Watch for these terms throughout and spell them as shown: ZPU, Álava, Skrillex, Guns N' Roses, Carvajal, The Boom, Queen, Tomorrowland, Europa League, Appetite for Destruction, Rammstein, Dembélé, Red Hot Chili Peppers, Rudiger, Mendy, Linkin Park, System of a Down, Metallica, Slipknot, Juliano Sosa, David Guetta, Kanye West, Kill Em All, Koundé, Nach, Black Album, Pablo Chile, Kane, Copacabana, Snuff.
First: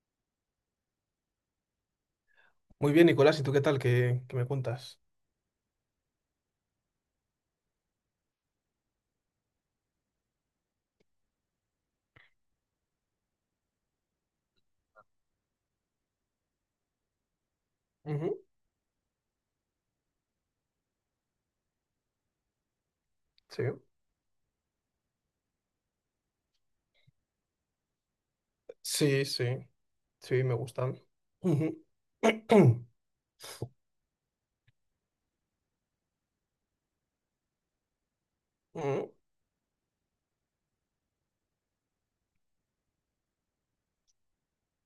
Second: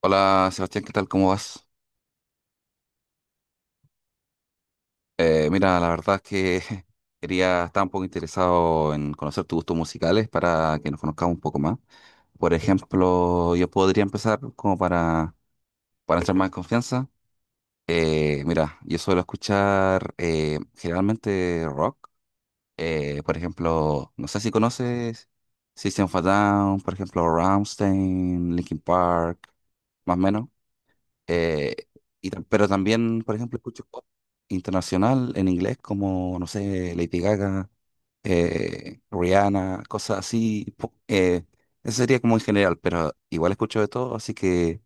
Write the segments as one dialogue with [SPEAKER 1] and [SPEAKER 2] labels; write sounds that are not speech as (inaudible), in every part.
[SPEAKER 1] Hola Sebastián, ¿qué tal? ¿Cómo vas?
[SPEAKER 2] Muy bien, Nicolás, ¿y tú qué tal? ¿Qué me cuentas?
[SPEAKER 1] Mira, la verdad es que (laughs) quería, estar un poco interesado en conocer tus gustos musicales para que nos conozcamos un poco más. Por ejemplo, yo podría empezar como para entrar más en confianza.
[SPEAKER 2] Ujú,
[SPEAKER 1] Mira, yo suelo escuchar generalmente rock. Por
[SPEAKER 2] sí.
[SPEAKER 1] ejemplo, no sé si conoces System of a Down, por ejemplo, Rammstein, Linkin
[SPEAKER 2] Sí, sí,
[SPEAKER 1] Park, más o
[SPEAKER 2] sí,
[SPEAKER 1] menos.
[SPEAKER 2] me gustan.
[SPEAKER 1] Eh,
[SPEAKER 2] Ujú.
[SPEAKER 1] pero
[SPEAKER 2] (clears throat)
[SPEAKER 1] también, por ejemplo, escucho pop internacional en inglés como, no sé, Lady Gaga,
[SPEAKER 2] Ujú.
[SPEAKER 1] Rihanna, cosas así. Eso sería como en general, pero igual escucho de todo, así que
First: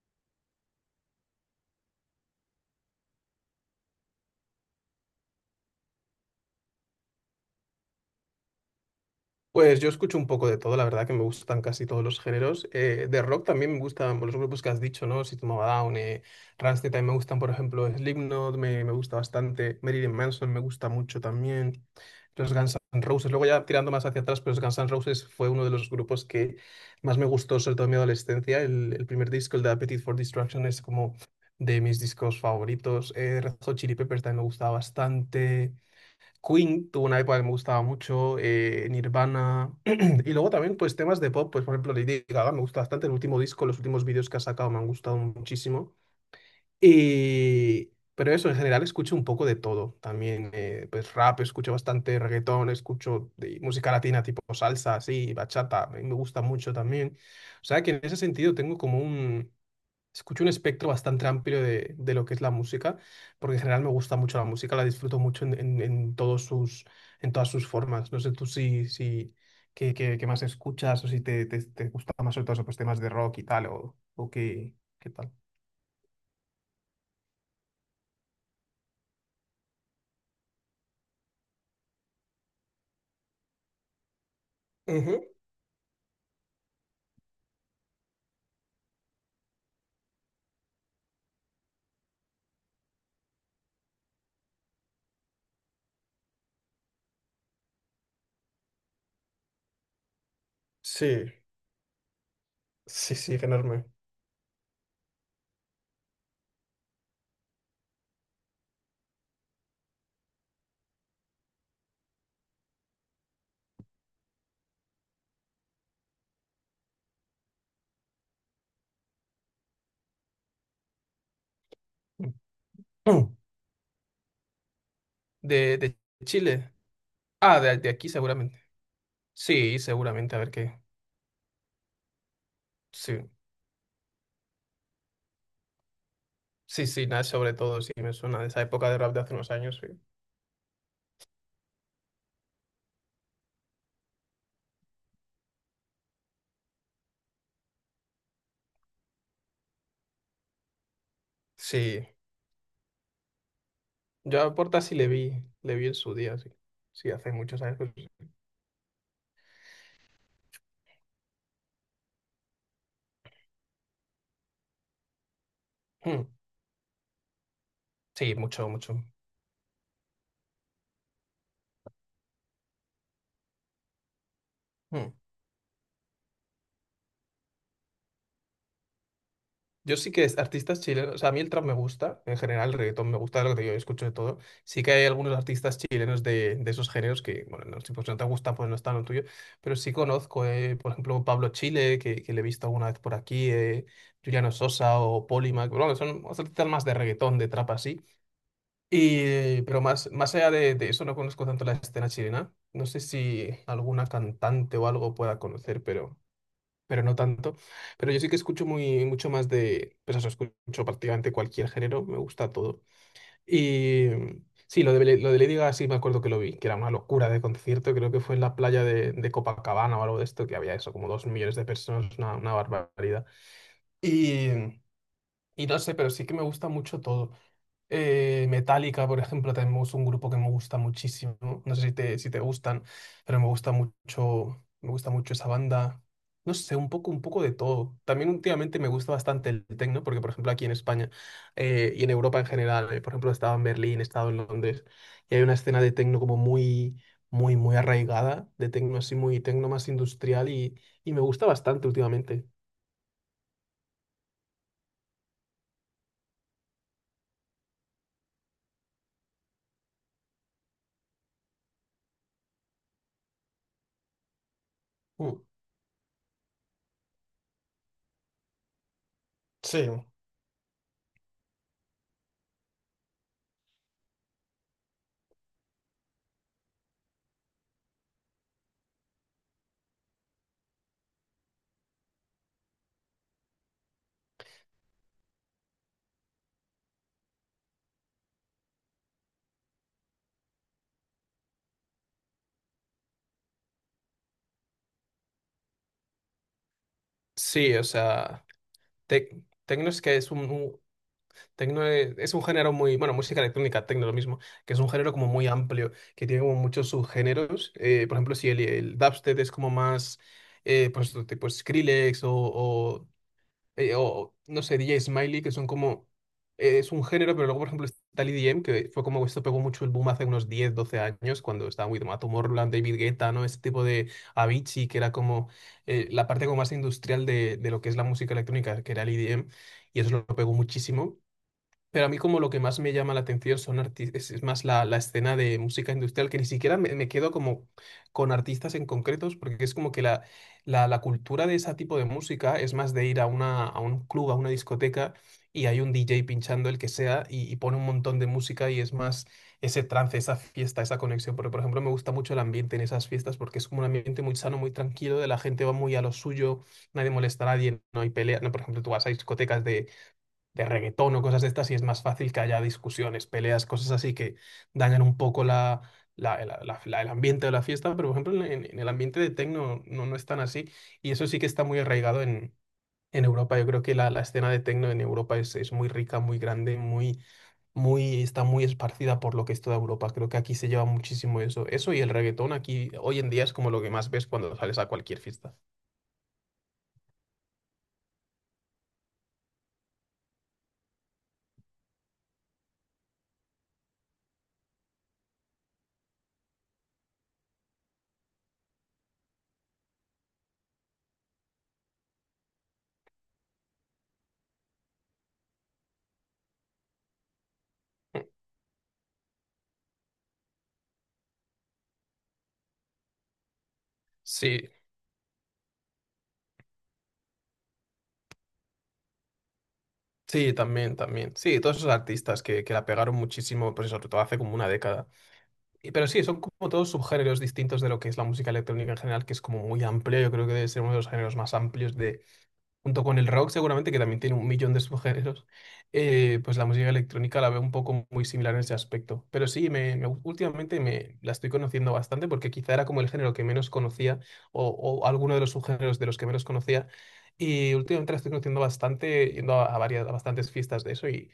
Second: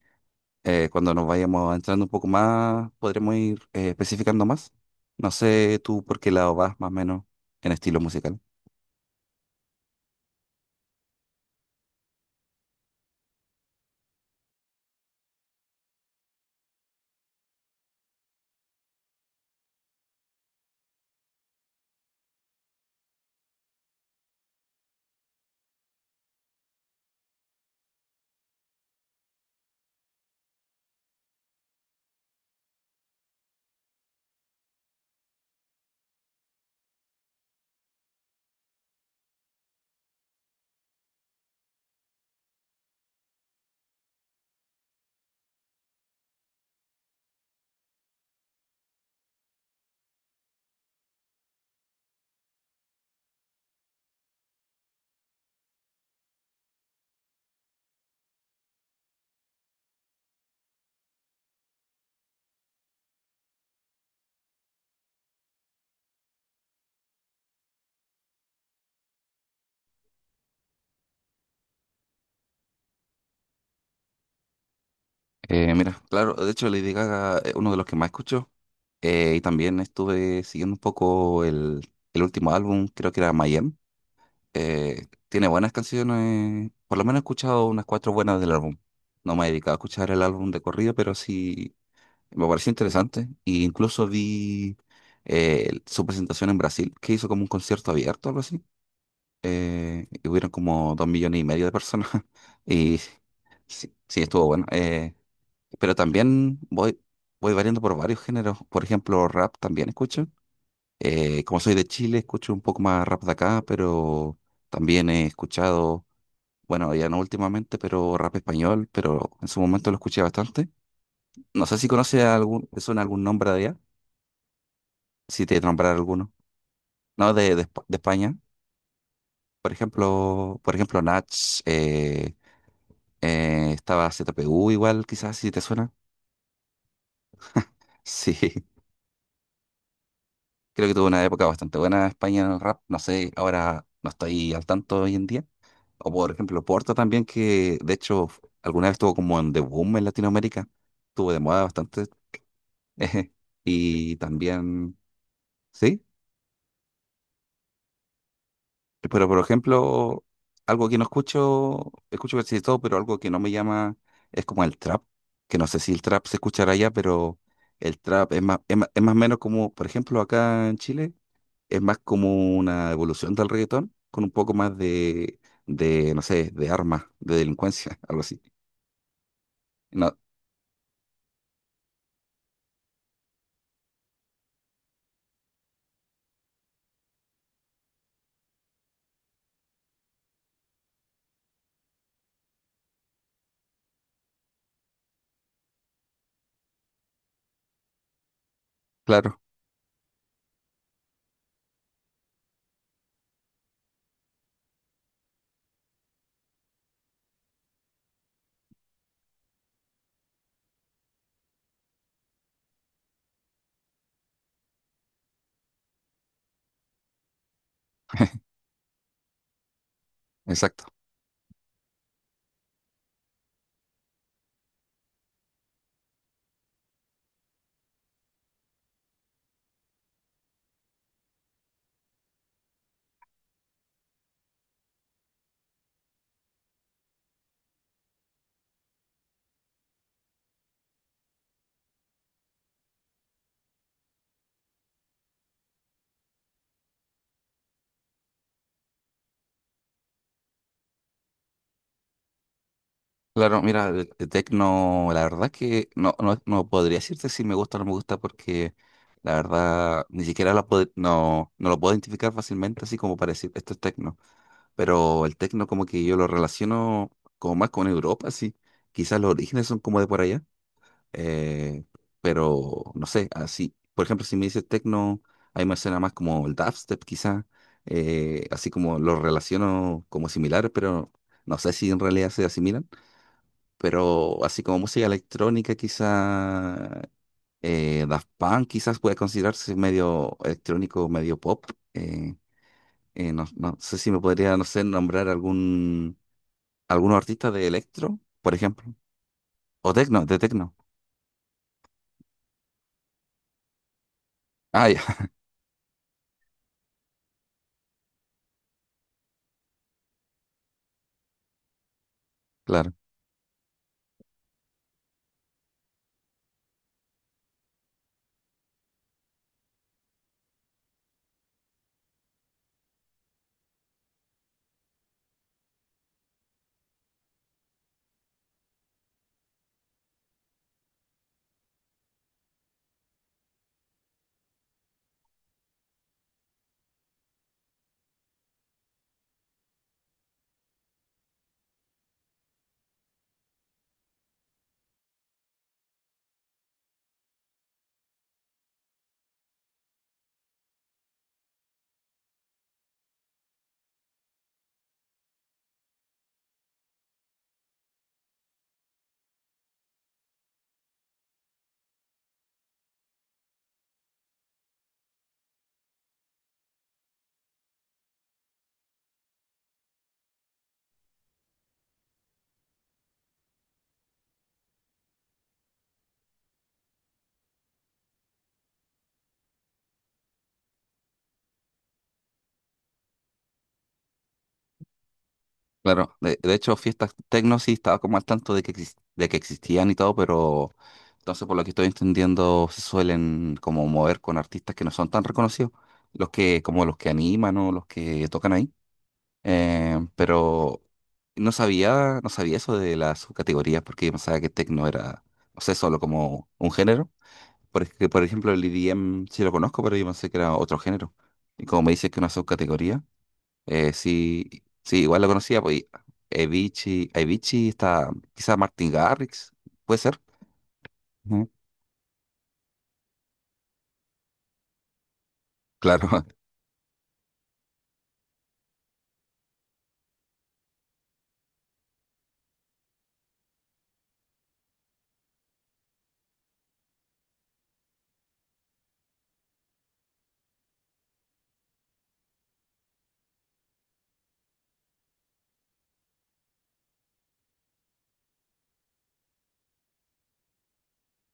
[SPEAKER 1] cuando nos vayamos entrando un poco más, podremos ir especificando más. No sé tú por qué lado vas más o menos en estilo musical.
[SPEAKER 2] Pues yo escucho un poco de todo, la verdad que me gustan casi todos los géneros. De rock también me gustan los grupos que has dicho, ¿no? System of a Down, Rammstein también me gustan, por ejemplo, Slipknot me gusta bastante, Marilyn Manson me gusta mucho también, los Guns N' Roses. Luego ya tirando más hacia atrás, pero los Guns N' Roses fue uno de los grupos que más me gustó, sobre todo en mi adolescencia. El primer disco, el de Appetite for Destruction, es como de mis discos favoritos. Red Hot Chili Peppers también me gustaba bastante. Queen tuvo una época que me gustaba mucho, Nirvana, (clears throat) y luego también pues temas de pop, pues por ejemplo Lady Gaga me gusta bastante, el último disco, los últimos vídeos que ha sacado me han gustado muchísimo, y, pero eso, en general escucho un poco de todo, también pues rap, escucho bastante reggaetón, escucho de música latina tipo salsa, así, bachata, me gusta mucho también, o sea que en ese sentido tengo como un. Escucho un espectro bastante amplio de lo que es la música, porque en general me gusta mucho la música, la disfruto mucho en todos en todas sus formas. No sé tú si, si qué más escuchas o si te gusta más sobre todo esos pues, temas de rock y tal, o qué tal.
[SPEAKER 1] Mira, claro, de hecho Lady Gaga es uno de los que más escucho, y también estuve siguiendo un poco el último álbum, creo que era Mayhem.
[SPEAKER 2] Ujú.
[SPEAKER 1] Tiene buenas canciones. Por lo menos he escuchado unas 4 buenas del álbum. No me he dedicado a escuchar el álbum de corrido, pero sí me pareció interesante. Y incluso vi su presentación en Brasil, que hizo como un concierto abierto, algo así. Y hubieron como dos
[SPEAKER 2] Sí,
[SPEAKER 1] millones y medio de personas. (laughs) Y
[SPEAKER 2] sí, sí, enorme.
[SPEAKER 1] sí, sí estuvo bueno. Pero también voy variando por varios géneros. Por ejemplo, rap también escucho. Como soy de Chile, escucho un poco más rap de acá, pero también he escuchado, bueno, ya no últimamente, pero rap español, pero en su momento lo escuché bastante. No sé si conoce
[SPEAKER 2] (clears throat)
[SPEAKER 1] algún, te suena algún
[SPEAKER 2] Mm.
[SPEAKER 1] nombre de allá, si te
[SPEAKER 2] De,
[SPEAKER 1] nombrar
[SPEAKER 2] de
[SPEAKER 1] alguno.
[SPEAKER 2] Chile.
[SPEAKER 1] No,
[SPEAKER 2] Ah, de,
[SPEAKER 1] Espa-
[SPEAKER 2] de
[SPEAKER 1] de
[SPEAKER 2] aquí
[SPEAKER 1] España.
[SPEAKER 2] seguramente.
[SPEAKER 1] Por
[SPEAKER 2] Sí, seguramente, a ver
[SPEAKER 1] ejemplo, por
[SPEAKER 2] qué.
[SPEAKER 1] ejemplo, Nach, eh,
[SPEAKER 2] Sí,
[SPEAKER 1] estaba ZPU igual, quizás, si te suena.
[SPEAKER 2] sí, sí, nada, sobre todo, sí, me
[SPEAKER 1] Sí,
[SPEAKER 2] suena de esa
[SPEAKER 1] (laughs)
[SPEAKER 2] época de rap de hace unos años, sí.
[SPEAKER 1] creo que tuvo una época bastante buena España en el rap. No sé, ahora no estoy al tanto hoy en día. O por ejemplo, Porta también, que de hecho alguna vez estuvo como en The Boom en Latinoamérica, estuvo de moda bastante.
[SPEAKER 2] Sí.
[SPEAKER 1] (laughs) Y
[SPEAKER 2] Yo a Porta sí
[SPEAKER 1] también,
[SPEAKER 2] le vi en
[SPEAKER 1] sí,
[SPEAKER 2] su día, sí. Sí, hace muchos años.
[SPEAKER 1] pero por ejemplo, algo que no escucho, escucho casi de todo, pero algo que no me llama es como el trap, que no sé si el
[SPEAKER 2] Hmm,
[SPEAKER 1] trap se escuchará allá, pero el trap
[SPEAKER 2] sí,
[SPEAKER 1] es más,
[SPEAKER 2] mucho,
[SPEAKER 1] es más,
[SPEAKER 2] mucho.
[SPEAKER 1] es más o menos como, por ejemplo, acá en Chile, es más como una evolución del reggaetón, con un poco más
[SPEAKER 2] Hmm.
[SPEAKER 1] de no sé, de armas, de delincuencia, (laughs) algo así.
[SPEAKER 2] Yo sí
[SPEAKER 1] No,
[SPEAKER 2] que es artistas chilenos, o sea, a mí el trap me gusta, en general el reggaetón me gusta, lo que yo escucho de todo. Sí que hay algunos artistas chilenos de esos géneros que, bueno, no, si pues no te gusta, pues no está en lo tuyo, pero sí conozco, por ejemplo, Pablo Chile, que le he visto alguna vez por aquí, Juliano Sosa o Polymac, bueno, son artistas más de reggaetón, de trap así.
[SPEAKER 1] claro.
[SPEAKER 2] Pero más, más allá de eso, no conozco tanto la escena chilena. No sé si alguna cantante o algo pueda conocer, pero no tanto. Pero yo sí que escucho mucho más de, pues eso, escucho prácticamente cualquier género, me gusta todo. Y sí, lo de Lady Gaga sí me acuerdo que lo vi, que era una locura de concierto, creo que fue en la playa de Copacabana o algo de esto, que había
[SPEAKER 1] Exacto.
[SPEAKER 2] eso, como 2 millones de personas, una barbaridad. Y, y no sé, pero sí que me gusta mucho todo. Metallica, por ejemplo, también es un grupo que me gusta muchísimo. No sé si te gustan, pero me gusta mucho esa banda. No sé, un poco de todo. También últimamente me gusta bastante el techno, porque por ejemplo aquí en España y en Europa en general, por ejemplo, he estado en Berlín, he estado en Londres, y hay una escena de techno como muy, muy, muy arraigada, de techno así muy techno más industrial y me gusta bastante últimamente.
[SPEAKER 1] Claro, mira, el techno, la verdad que no, no podría decirte si me gusta o no me gusta porque la verdad ni siquiera la no lo puedo identificar fácilmente así como para decir esto es techno. Pero el
[SPEAKER 2] Mm.
[SPEAKER 1] techno como que yo lo relaciono como más con Europa, así. Quizás los orígenes son
[SPEAKER 2] Sí,
[SPEAKER 1] como de por allá. eh, pero no sé, así. Por ejemplo, si me dices techno, ahí me suena más como el dubstep quizás. Así como lo relaciono como similar, pero no sé si en realidad se asimilan. Pero así como música electrónica, quizá Daft Punk quizás puede considerarse medio electrónico, medio pop. eh, no sé si me podría, no sé, nombrar algún algunos artistas de
[SPEAKER 2] sí, o
[SPEAKER 1] electro,
[SPEAKER 2] sea,
[SPEAKER 1] por ejemplo,
[SPEAKER 2] techno
[SPEAKER 1] o
[SPEAKER 2] es que
[SPEAKER 1] techno,
[SPEAKER 2] es
[SPEAKER 1] de
[SPEAKER 2] un,
[SPEAKER 1] techno.
[SPEAKER 2] un- Tecno es un género bueno, música electrónica, tecno lo mismo, que es
[SPEAKER 1] Ah,
[SPEAKER 2] un
[SPEAKER 1] ya,
[SPEAKER 2] género como
[SPEAKER 1] (laughs)
[SPEAKER 2] muy amplio, que tiene como muchos subgéneros. Por ejemplo, si el dubstep es como más, pues otro tipo Skrillex o,
[SPEAKER 1] claro,
[SPEAKER 2] o, eh, o, no sé, DJ Smiley, que son como, es un género, pero luego, por ejemplo, está el EDM, que fue como esto pegó mucho el boom hace unos 10 12 años, cuando estaba muy de moda Tomorrowland, David Guetta, ¿no? Ese tipo de Avicii, que era como la parte como más industrial de lo que es la música electrónica, que era el EDM, y eso lo pegó muchísimo. Pero a mí como lo que más me llama la atención son es más la escena de música industrial, que ni siquiera me quedo como con artistas en concretos, porque es como que la, la cultura de ese tipo de música es más de ir a un club, a una discoteca, y hay un DJ pinchando el que sea, y pone un montón de música y es más ese trance, esa fiesta, esa conexión. Porque, por ejemplo, me gusta mucho el ambiente en esas fiestas, porque es como un ambiente muy sano, muy tranquilo, de la gente va muy a lo suyo, nadie molesta a nadie, no hay pelea. No, por ejemplo, tú vas a discotecas de reggaetón o cosas de estas y es más fácil que haya discusiones, peleas, cosas así que dañan un poco la, el ambiente de la fiesta, pero por ejemplo en el ambiente de techno no es tan así y eso sí que está muy arraigado en Europa. Yo creo que la escena de techno en Europa es muy rica, muy grande, está muy esparcida por lo que es toda Europa. Creo que aquí se lleva muchísimo eso. Eso y el reggaetón aquí hoy en día es como lo que más ves cuando sales a cualquier fiesta.
[SPEAKER 1] claro. De hecho, fiestas techno sí estaba como al tanto de que de que existían y todo, pero entonces por lo que estoy entendiendo se suelen como mover con artistas que no son tan reconocidos, los que como los que animan o los que tocan ahí. Pero no sabía, no sabía eso de las subcategorías porque yo pensaba que techno era, no sé, solo como un género. Porque, por ejemplo, el EDM sí lo conozco, pero yo pensé que era otro género. Y como me dices que una subcategoría, sí,
[SPEAKER 2] Sí,
[SPEAKER 1] sí, igual lo conocía, pues Avicii está, quizá Martin Garrix, puede ser.
[SPEAKER 2] sí, también, también.
[SPEAKER 1] Ujú.
[SPEAKER 2] Sí, todos esos artistas que la pegaron muchísimo, pues eso, sobre todo hace como una década.
[SPEAKER 1] (laughs)
[SPEAKER 2] Pero sí,
[SPEAKER 1] Claro,
[SPEAKER 2] son como todos subgéneros distintos de lo que es la música electrónica en general, que es como muy amplio. Yo creo que debe ser uno de los géneros más amplios de, junto con el rock seguramente, que también tiene un millón de subgéneros, pues la música electrónica la veo un poco muy similar en ese aspecto. Pero sí, últimamente me la estoy conociendo bastante porque quizá era como el género que menos conocía o alguno de los subgéneros de los que menos conocía. Y últimamente la estoy conociendo bastante, yendo a bastantes fiestas de eso y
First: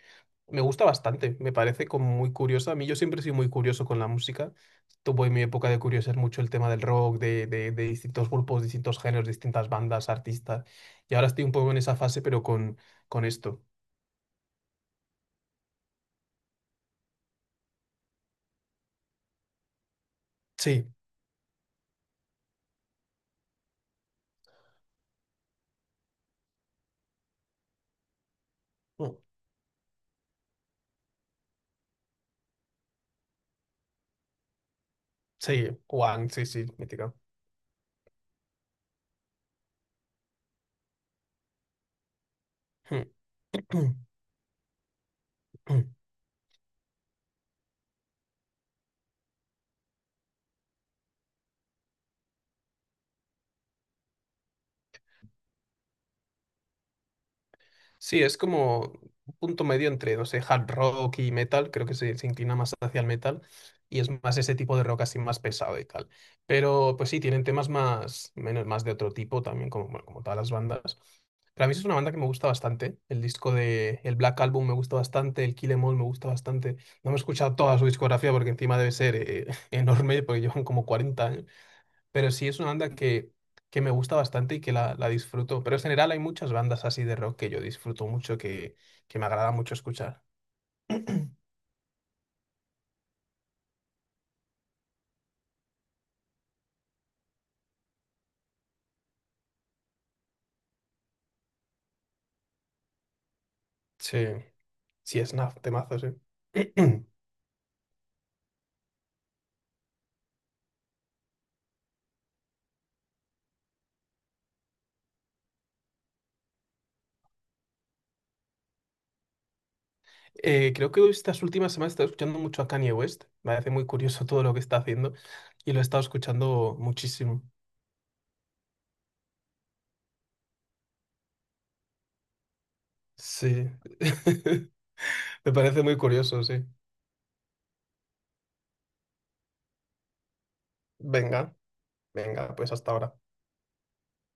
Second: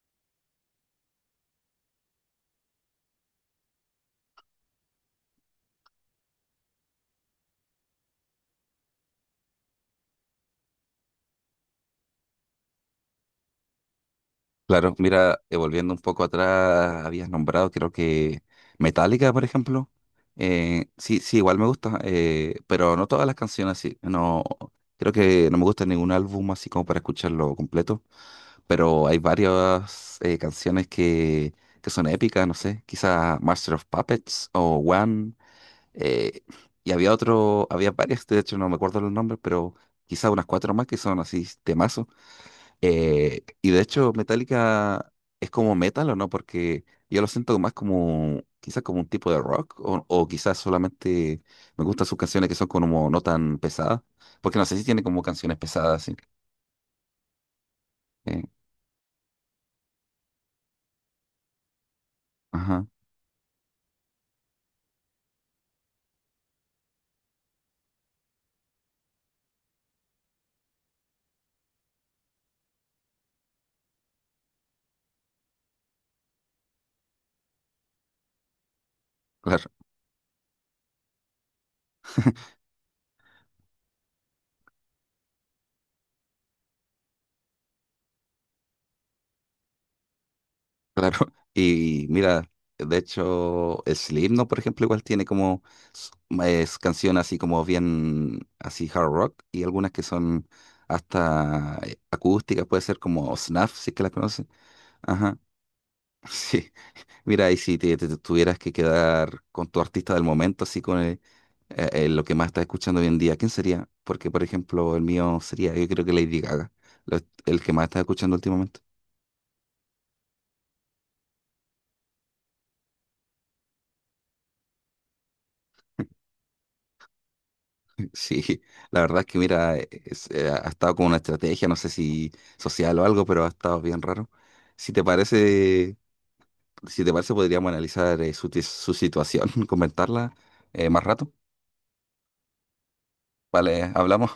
[SPEAKER 2] me gusta bastante, me parece como muy curiosa. A mí yo siempre he sido muy curioso con la música. Tuve en mi época de curiosidad mucho el tema del rock, de distintos grupos, distintos géneros, distintas bandas, artistas. Y ahora estoy un poco en esa fase, pero con esto.
[SPEAKER 1] claro, mira, volviendo un poco atrás, habías nombrado, creo que Metallica, por ejemplo.
[SPEAKER 2] Sí,
[SPEAKER 1] Sí, sí, igual me gusta, pero no todas las canciones, sí. No, creo que no me gusta ningún álbum así como para escucharlo completo, pero
[SPEAKER 2] mm,
[SPEAKER 1] hay varias canciones que son épicas, no sé, quizás Master of Puppets o One.
[SPEAKER 2] sí, Wang,
[SPEAKER 1] eh,
[SPEAKER 2] sí, sí,
[SPEAKER 1] y
[SPEAKER 2] mítica.
[SPEAKER 1] había otro, había varias, de hecho no me acuerdo los nombres, pero quizás unas 4 más que son así temas. Y de hecho,
[SPEAKER 2] (clears throat)
[SPEAKER 1] Metallica es como metal o no, porque yo lo siento más como, quizás como un tipo de rock, o quizás solamente me gustan sus canciones que son como no tan pesadas, porque no sé si tiene como canciones pesadas, sí.
[SPEAKER 2] Sí, es
[SPEAKER 1] Eh,
[SPEAKER 2] como un punto medio entre, no sé, hard rock y metal, creo que se inclina más
[SPEAKER 1] ajá,
[SPEAKER 2] hacia el metal y es más ese tipo de rock así más pesado y tal. Pero pues sí, tienen temas más, menos, más de otro tipo también, como, bueno, como todas las bandas. Pero a mí es una banda que me gusta bastante. El disco de el Black Album me gusta bastante, el Kill Em All me gusta bastante. No me he escuchado toda su discografía porque encima debe ser
[SPEAKER 1] claro,
[SPEAKER 2] (laughs) enorme porque llevan como 40 años, pero sí es una banda que me gusta bastante y que la disfruto. Pero en general hay muchas bandas así de rock que yo disfruto mucho, que me agrada mucho escuchar.
[SPEAKER 1] claro. (laughs)
[SPEAKER 2] (clears throat)
[SPEAKER 1] Y mira, de hecho, Slipknot, por ejemplo, igual tiene como s- es canciones así como bien, así hard rock, y algunas que son hasta acústicas, puede ser como Snuff, si es que la
[SPEAKER 2] Sí,
[SPEAKER 1] conocen.
[SPEAKER 2] sí, es
[SPEAKER 1] Ajá. (laughs)
[SPEAKER 2] una temazo, sí.
[SPEAKER 1] Sí,
[SPEAKER 2] (clears throat)
[SPEAKER 1] mira, y si te tuvieras que quedar con tu artista del momento, así con lo que más estás escuchando hoy en día, ¿quién sería? Porque, por ejemplo, el mío sería, yo creo que Lady Gaga, lo- el que más estás escuchando últimamente.
[SPEAKER 2] Creo que estas últimas semanas he estado escuchando mucho a Kanye West. Me parece muy curioso todo lo que está haciendo y lo he estado escuchando muchísimo.
[SPEAKER 1] (laughs) Sí, la verdad es que, mira, ha estado con una estrategia, no sé si social o algo, pero ha
[SPEAKER 2] Sí,
[SPEAKER 1] estado bien raro.
[SPEAKER 2] (laughs)
[SPEAKER 1] Si te
[SPEAKER 2] me parece
[SPEAKER 1] parece,
[SPEAKER 2] muy curioso, sí.
[SPEAKER 1] si te parece, podríamos analizar su situación, (laughs) comentarla más rato.
[SPEAKER 2] Venga, venga, pues hasta ahora.
[SPEAKER 1] Vale, hablamos.